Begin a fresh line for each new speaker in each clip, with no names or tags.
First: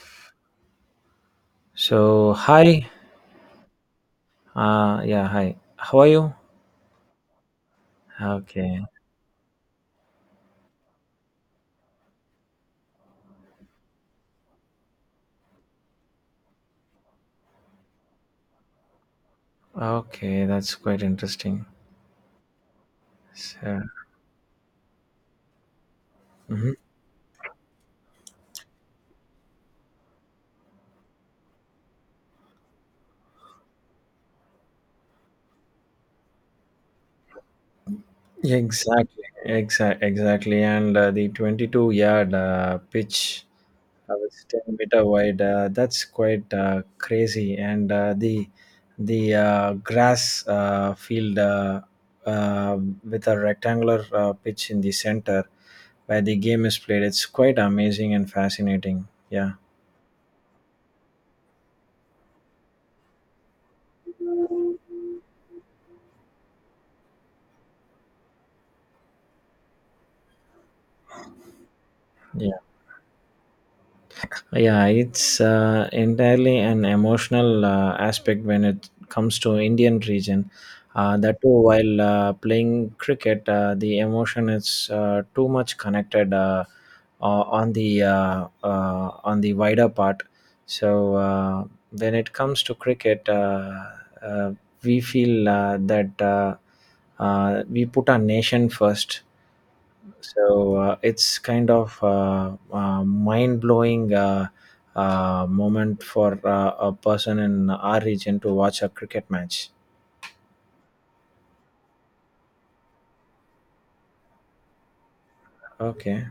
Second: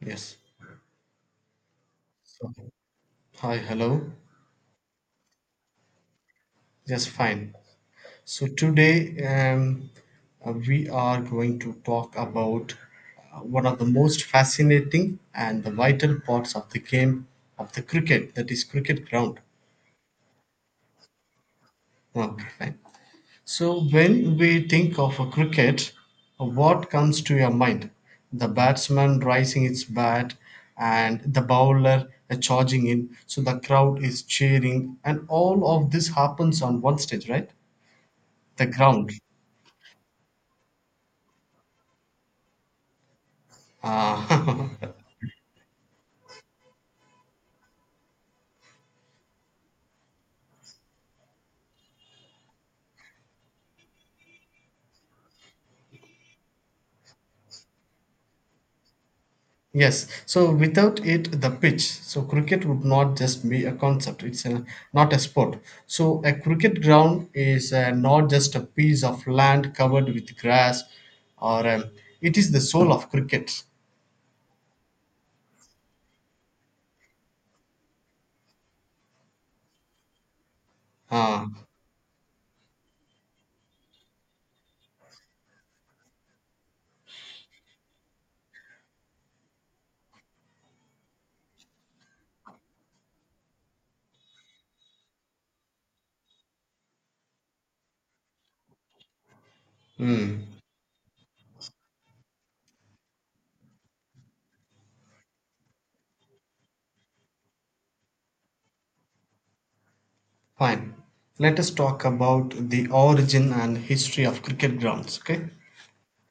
Yes.
So,
So,
hi.
hi, hello.
Yeah, Hi. How are you?
Yes, fine. So
Okay.
today we are going to talk about one of the most fascinating and the vital parts of the game of the cricket, that is cricket ground.
Okay, that's quite interesting.
Okay, fine. So
So,
when we think of a cricket,
mhm.
what comes to your mind? The batsman rising its bat and the bowler charging in, so the crowd is cheering, and all of this happens on one stage, right?
Yeah,
The ground.
exactly. Exactly. Exactly. And the 22 yard pitch was 10
Ah,
meter wide, that's quite crazy. And the grass field with a rectangular pitch in the center where the game is played. It's quite amazing and fascinating. Yeah.
yes. So without it, the pitch. So cricket would not just be a concept. It's a, not a sport. So a cricket ground is not just a piece of land covered with grass, or it is the soul of cricket.
Yeah, it's entirely an emotional aspect when it comes to Indian region. That
Ah,
too, while playing cricket, the emotion is too much connected on the wider part. So uh, when it comes to cricket, uh, we feel that we put our nation first,
hmm.
so it's kind of mind-blowing moment for a person in our region to watch a cricket match.
Fine. Let us talk about the origin and history of cricket grounds. Okay.
Okay.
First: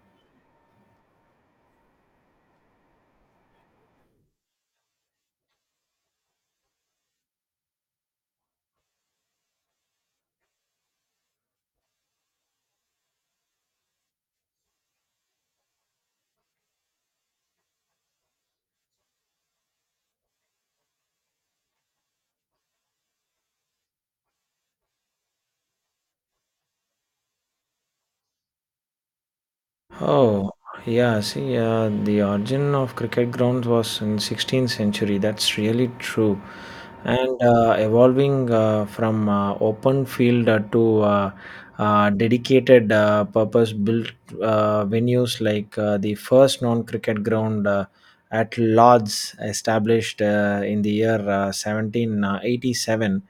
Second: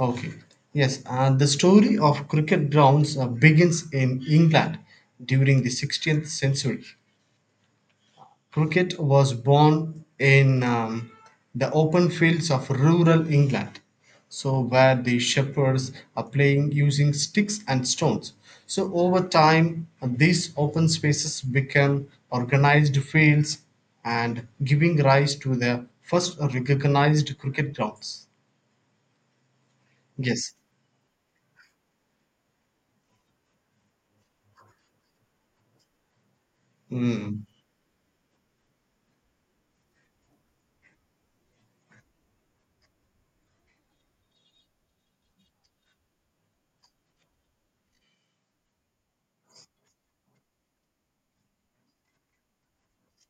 Okay. Yes, and the story of cricket grounds begins in England during the 16th century. Cricket was born in the open fields of rural England, so where the shepherds are playing using sticks and stones. So over time, these open spaces become organized fields and giving rise to the first recognized cricket grounds.
Oh.
Yes.
Yeah, see, the origin of cricket grounds was in 16th century. That's really true, and
Mm.
evolving from open field to dedicated purpose-built venues like the first non-cricket ground at Lords, established in the year 1787.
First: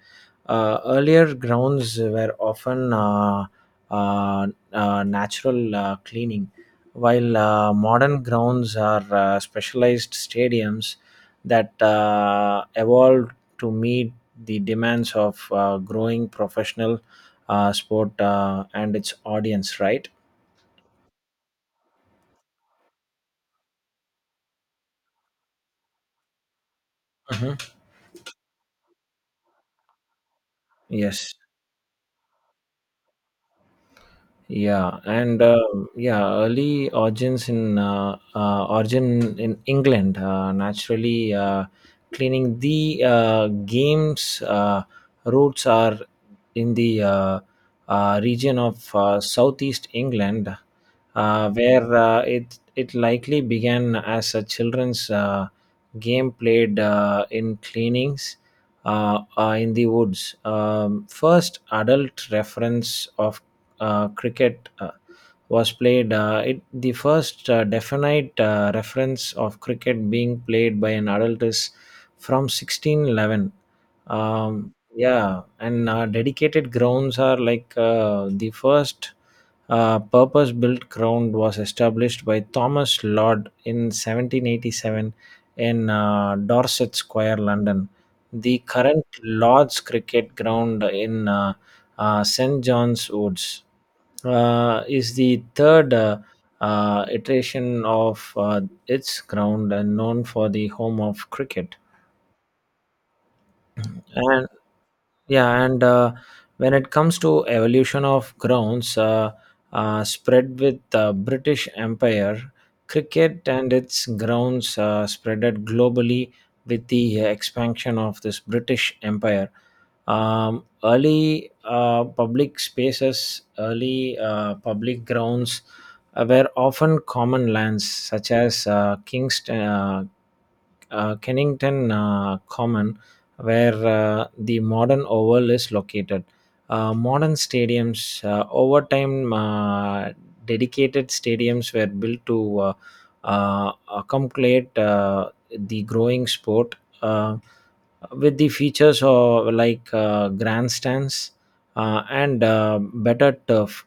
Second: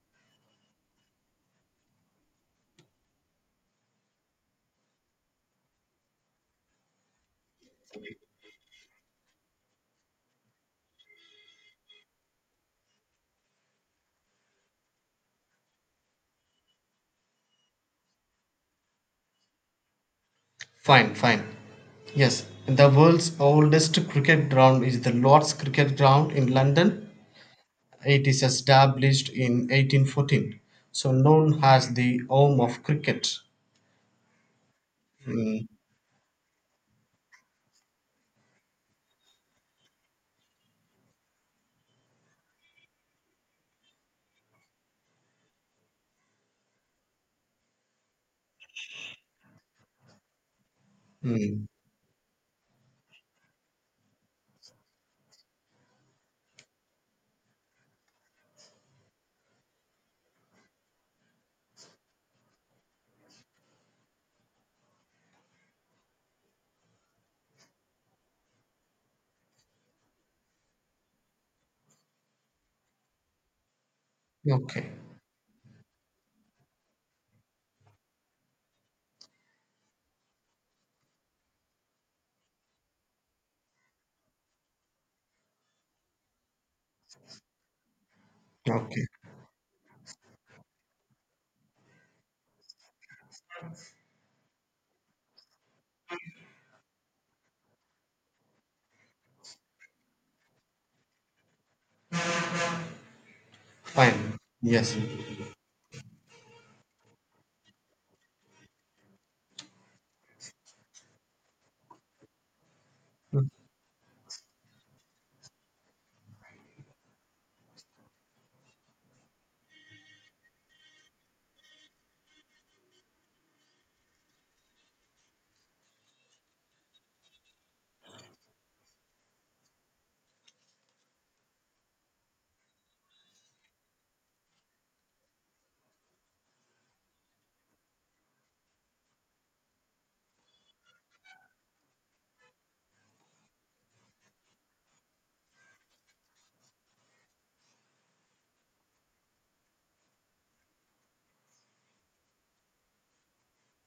Earlier grounds were often uh, natural cleaning, while modern grounds are specialized stadiums that evolved to meet the demands of growing professional sport and its audience, right?
Fine, fine. Yes, the world's oldest cricket ground is the Lord's Cricket Ground in London.
Mhm.
It is established in 1814, so
Yes.
known as the home of cricket.
Yeah, and uh, yeah, early origins in origin in England naturally cleaning the game's roots are in the region of southeast England,
Hmm.
where it likely began as a children's game played in cleanings in the woods. First adult reference of cricket. Was played, it the first definite reference of cricket being played by an adult is from 1611.
Okay,
Yeah, and Dedicated grounds are like the first purpose built ground was established by Thomas Lord in 1787 in Dorset Square, London. The current
okay,
Lord's cricket ground in St John's Woods is the third iteration of its ground and known for the home of cricket.
fine. Yes.
Yeah, and When it comes to evolution of grounds, spread with the British Empire, cricket
Mm.
and its grounds spreaded globally with the expansion of this British Empire. Early public spaces, early public grounds were often common lands such as Kingston, Kennington Common, where the modern oval is located. Modern stadiums, over time, dedicated stadiums were built to accommodate the growing sport uh, with the features of like grandstands and better turf.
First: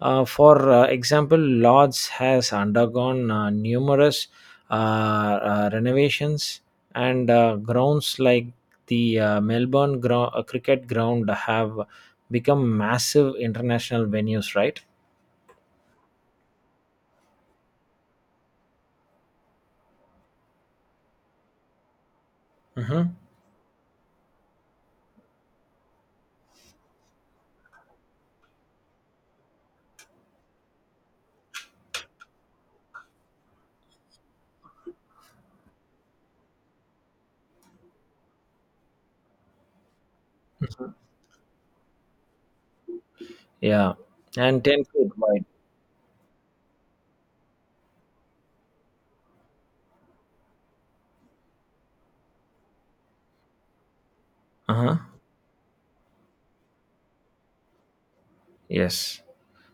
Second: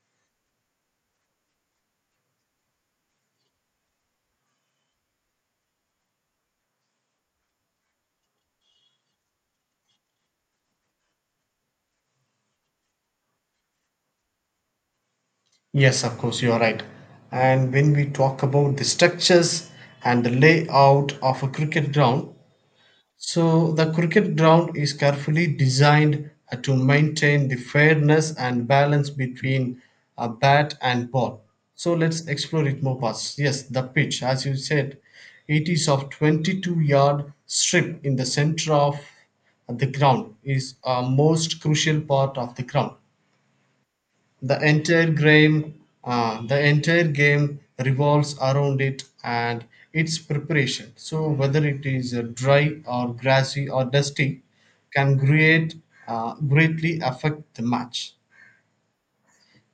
For example, Lords has undergone numerous renovations, and grounds like the cricket ground have become massive international venues, right?
Yes, of course, you are right. And when we talk about the structures and the layout of a cricket ground,
Mm-hmm.
so the cricket ground is carefully designed to maintain the fairness and balance between a bat and ball. So let's explore it more fast. Yes, the pitch, as you said, it is of 22-yard strip in the center of the ground is a most crucial part of the ground.
Yeah, and
The
10
entire
feet wide.
game, the entire game revolves around it and its preparation. So whether it is dry or grassy or dusty,
Uh-huh.
can create greatly affect the match.
Yes.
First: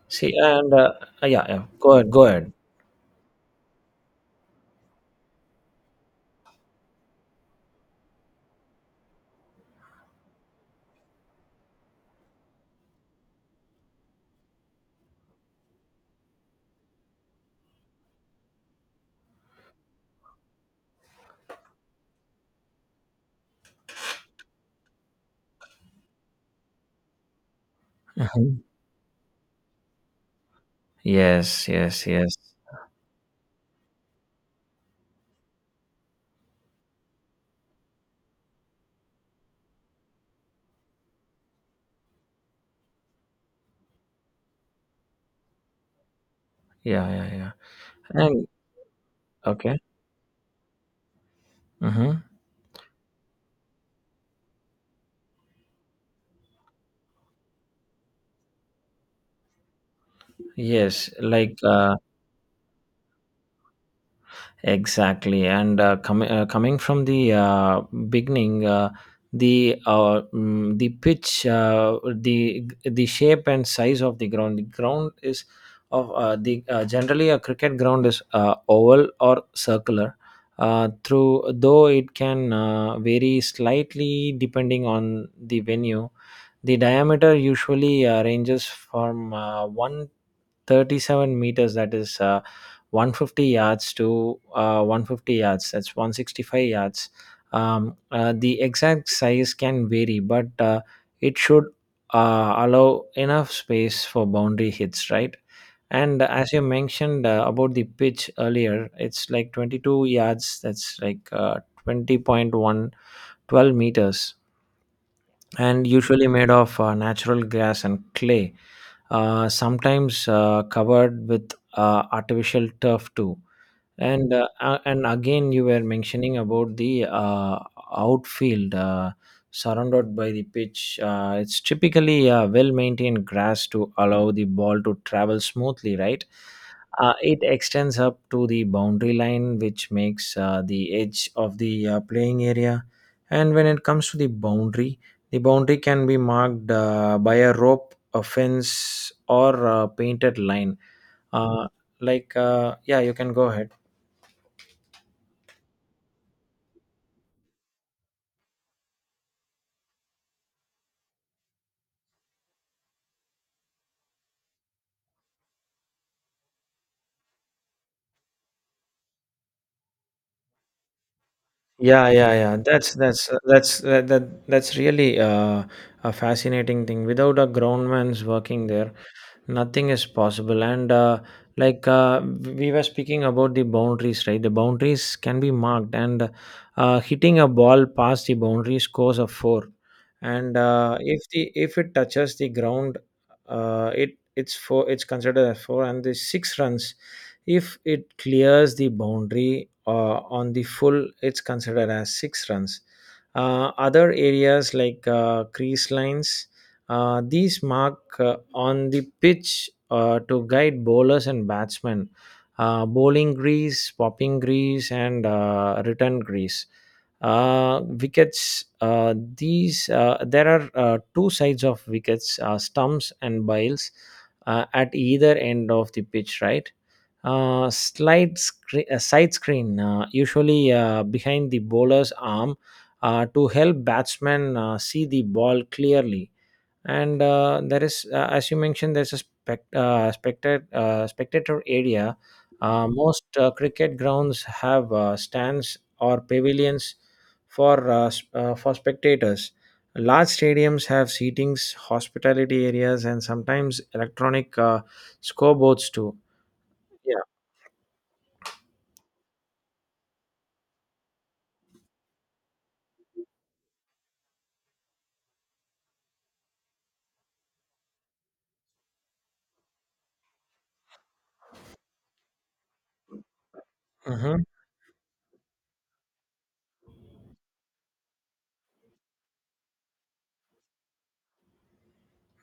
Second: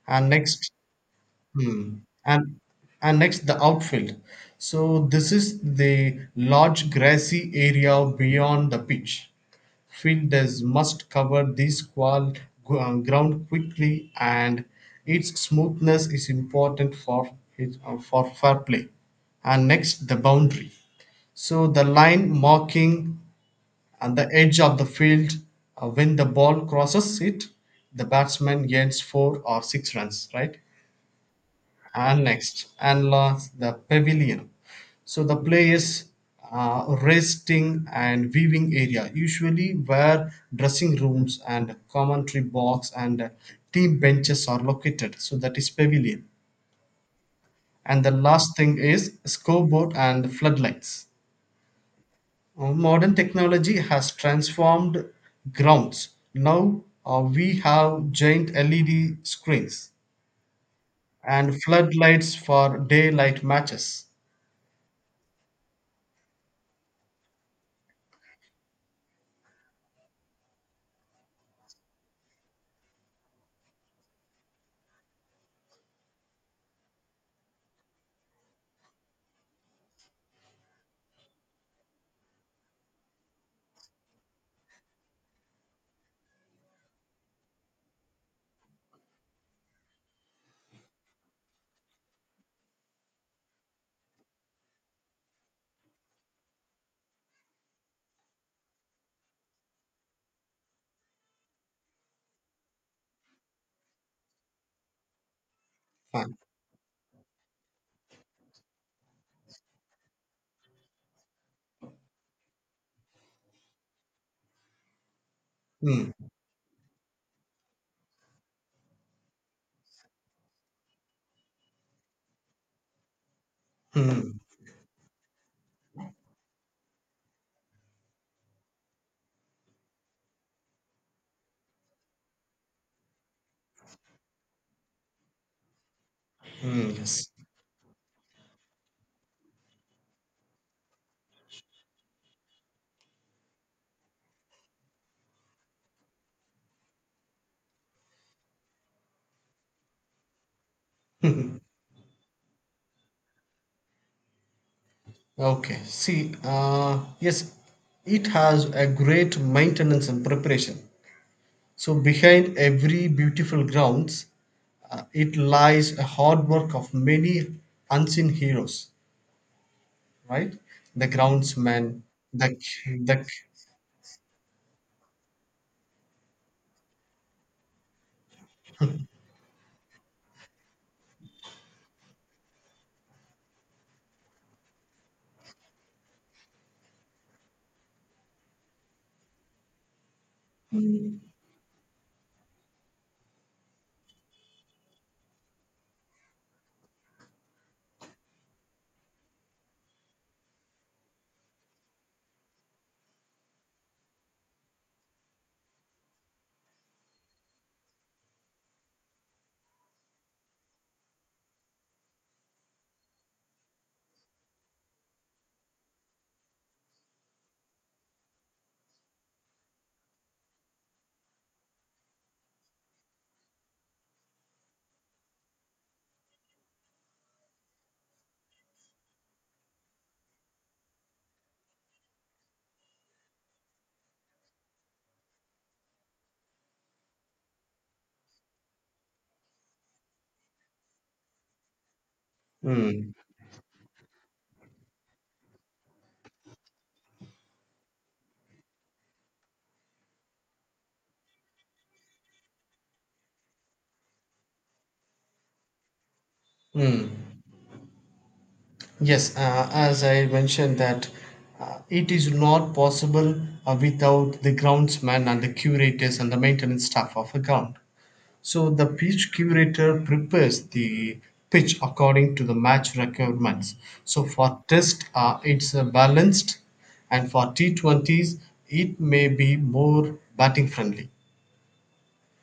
And
See,
next,
and Yeah, yeah, go
hmm,
ahead, go ahead.
and and next the outfield. So this is the large grassy area beyond the pitch. Fielders must cover this ground quickly, and its smoothness is important for for fair play. And next, the boundary. So the line marking and the edge of the field, when the ball crosses it, the
Mhm.
batsman gains four or six runs. Right,
Yes, yes, yes.
annexed and launched the pavilion. So the play, resting and viewing area, usually where dressing rooms and commentary box and team benches are located. So that is pavilion.
Yeah, yeah, yeah.
And the
And
last thing is
okay.
scoreboard and floodlights.
Mm-hmm.
Modern technology has transformed grounds. Now we have giant LED screens
Yes, like
and floodlights for daylight matches.
exactly. And coming from the beginning, the pitch, the shape and size of the ground. The ground is of the Generally, a cricket ground is oval or circular. Through though it can vary slightly depending on the venue. The diameter usually ranges from one 37 meters, that is 150 yards, to 150 yards, that's 165 yards. The exact size can vary, but it should allow enough space for boundary hits, right? And
Fun.
as you mentioned about the pitch earlier, it's like 22 yards, that's like 20.1 meters, and
Hmm.
usually made of natural gas and clay, sometimes covered with artificial turf too. and
Hmm.
uh, a- and again, you were mentioning about the outfield surrounded by the pitch. It's typically well maintained grass to allow the ball to travel smoothly, right?
Hmm. Yes.
It extends up to the boundary line, which makes the edge of the playing area. And when it comes to the boundary, the boundary can be marked by a rope, a fence, or a painted line. uh, yeah, you can go ahead.
Okay. See, yes, it has a great maintenance and preparation. So behind every beautiful grounds, it lies a hard work of many unseen heroes, right? The groundsman,
Yeah, yeah,
the
yeah.
the
That's that, that that's really a fascinating thing. Without a groundman's working there, nothing is possible. And we were speaking about the boundaries, right? The boundaries can be marked, and hitting a ball past the boundary scores a four. And if it touches the ground, it's four. It's considered a four, and the six runs, if it clears the boundary on the full, it's considered as six runs. Other areas like crease lines, these mark on the pitch to guide bowlers and batsmen. Bowling grease, popping grease, and return grease. Wickets. These There are two sides of wickets: stumps and biles at either end of the pitch, right? Side screen, usually behind the bowler's arm, to help batsmen see the ball clearly. And there is, as you mentioned, there's a spectator area.
Hmm.
Most cricket grounds have stands or pavilions for for spectators. Large stadiums have seatings, hospitality areas, and sometimes electronic scoreboards too.
Hmm.
Yeah.
Yes, as I mentioned that it is not possible without the groundsman and the curators and the maintenance staff of a ground. So the pitch curator prepares the pitch according to the match requirements. So
Mhm.
for test, it's balanced, and for T20s, it may be more batting friendly.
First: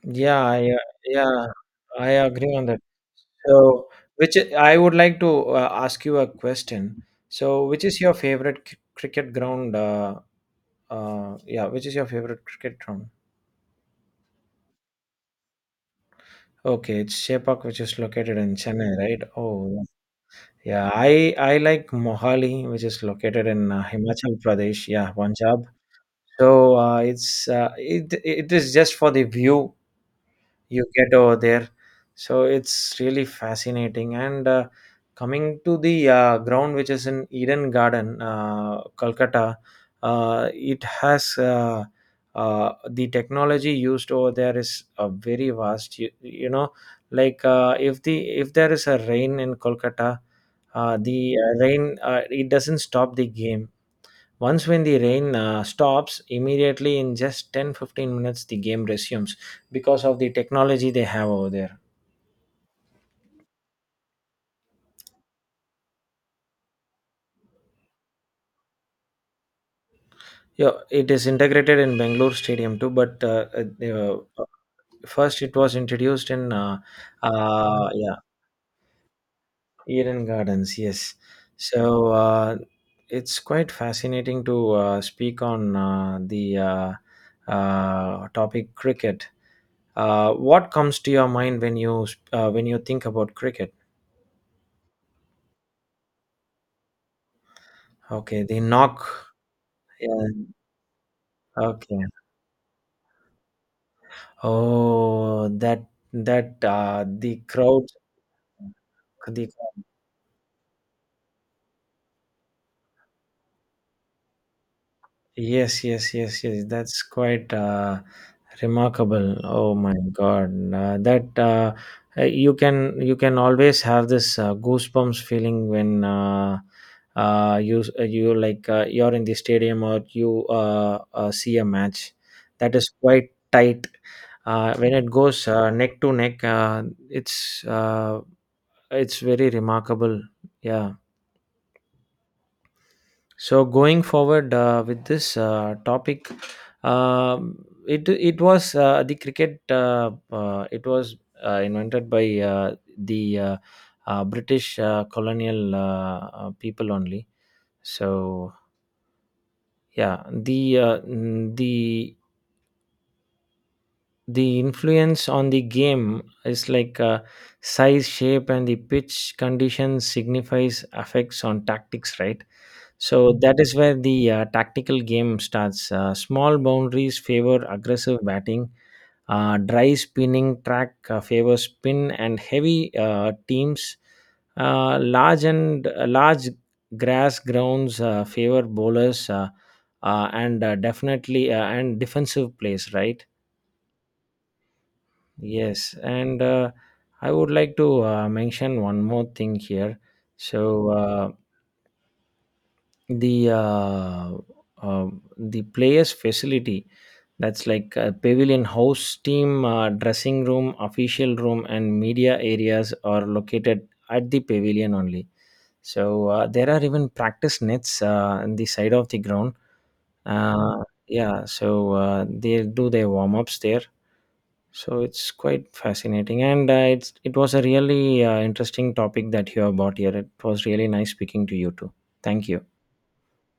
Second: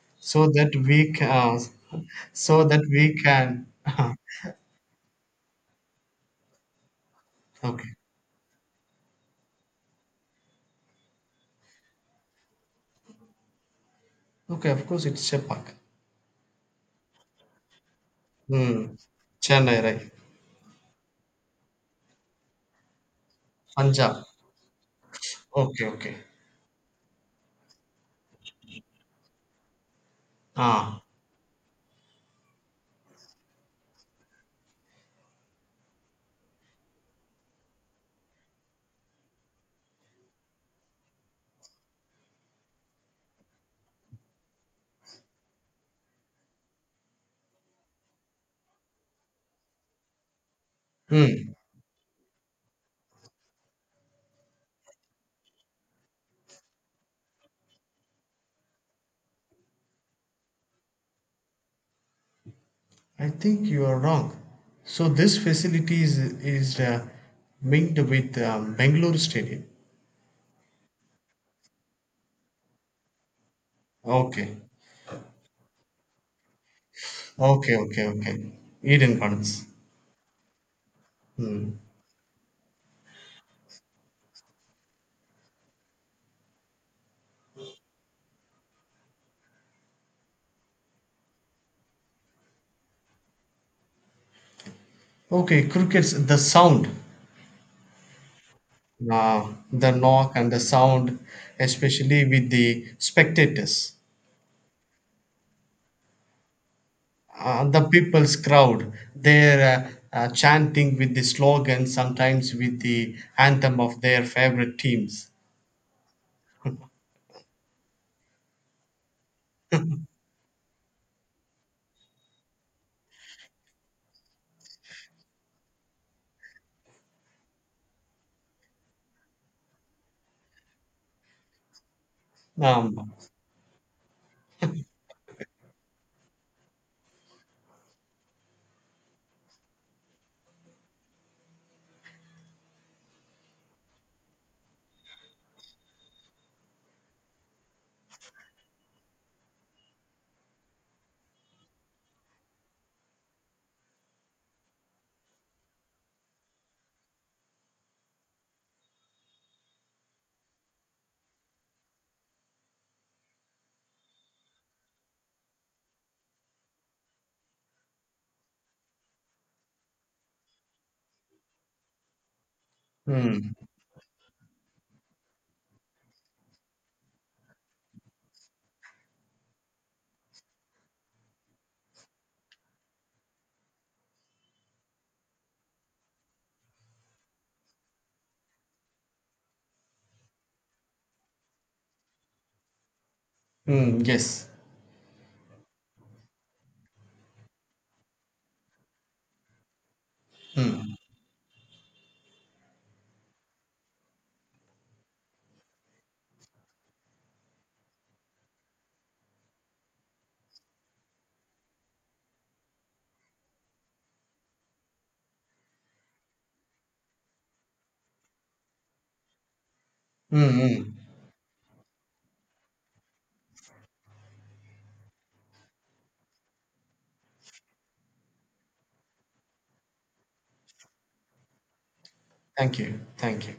Yeah,
So
I,
that
uh,
we
yeah,
can,
I agree
so
on that.
that we can.
So, which I would like to ask you a question. So, which
Okay,
is your favorite cricket ground? Yeah, which is your favorite cricket ground?
okay. Of course, it's Chepak.
Okay, it's Sepak, which is located in
Hmm.
Chennai, right?
Chennai,
Oh,
right?
yeah. I like Mohali, which is located in
Punjab.
Himachal Pradesh, yeah, Punjab.
Okay, okay.
So it is just for the view you
Ah.
get over there. So it's really fascinating. And coming to the ground, which is in Eden Garden, Calcutta, it has the technology used over there is very vast. You know, like if there is a rain in Kolkata, the
Hmm.
rain, it doesn't stop the game. Once when the rain stops, immediately in just 10 15 minutes the game resumes because of the technology they have over there.
"I think you are wrong. So this facility is linked with Bangalore Stadium.
Yeah, it is integrated in Bangalore Stadium too, but uh, uh,
Okay,
first it was introduced in
okay, okay,
yeah,
okay. Eden Gardens.
Eden Gardens. Yes,
Hmm.
so it's quite fascinating to speak on the topic cricket. What comes to your mind when you think about cricket?
Okay, crickets. The sound,
Okay, they knock.
the
Yeah.
knock and the sound,
Okay.
especially with the spectators,
Oh, that the crowd,
the people's crowd.
the crowd.
They're chanting with the slogan, sometimes with the anthem of their favorite teams.
Yes, yes, yes, yes. That's quite remarkable. Oh my God, that you can, you can always have this goosebumps feeling when you like you're in the stadium, or you see a match that is
Um,
quite tight. When it goes neck to neck, it's uh, it's very remarkable. Yeah. So going forward with this topic, um it it was the cricket. It was invented by the British colonial people only. So yeah, the influence on the game is like size, shape, and the pitch conditions signifies affects on tactics, right? So
hmm,
that is where the tactical game starts. Small boundaries favor aggressive batting. Dry spinning track favors spin and heavy teams. Uh, large grass grounds favor bowlers and definitely and defensive plays. Right?
hmm, yes.
Yes, and I would like to mention one more thing here. So.
Hmm.
The uh the players facility, that's like a pavilion, house team dressing room, official room, and media areas are located at the pavilion only. So there are even practice nets on the side of the ground. uh,
Mm-hmm.
yeah, so they do their warm-ups there. So it's quite fascinating, and it was a really interesting topic that you have brought here. It was really nice speaking to you too. Thank you.
Thank you. Thank you.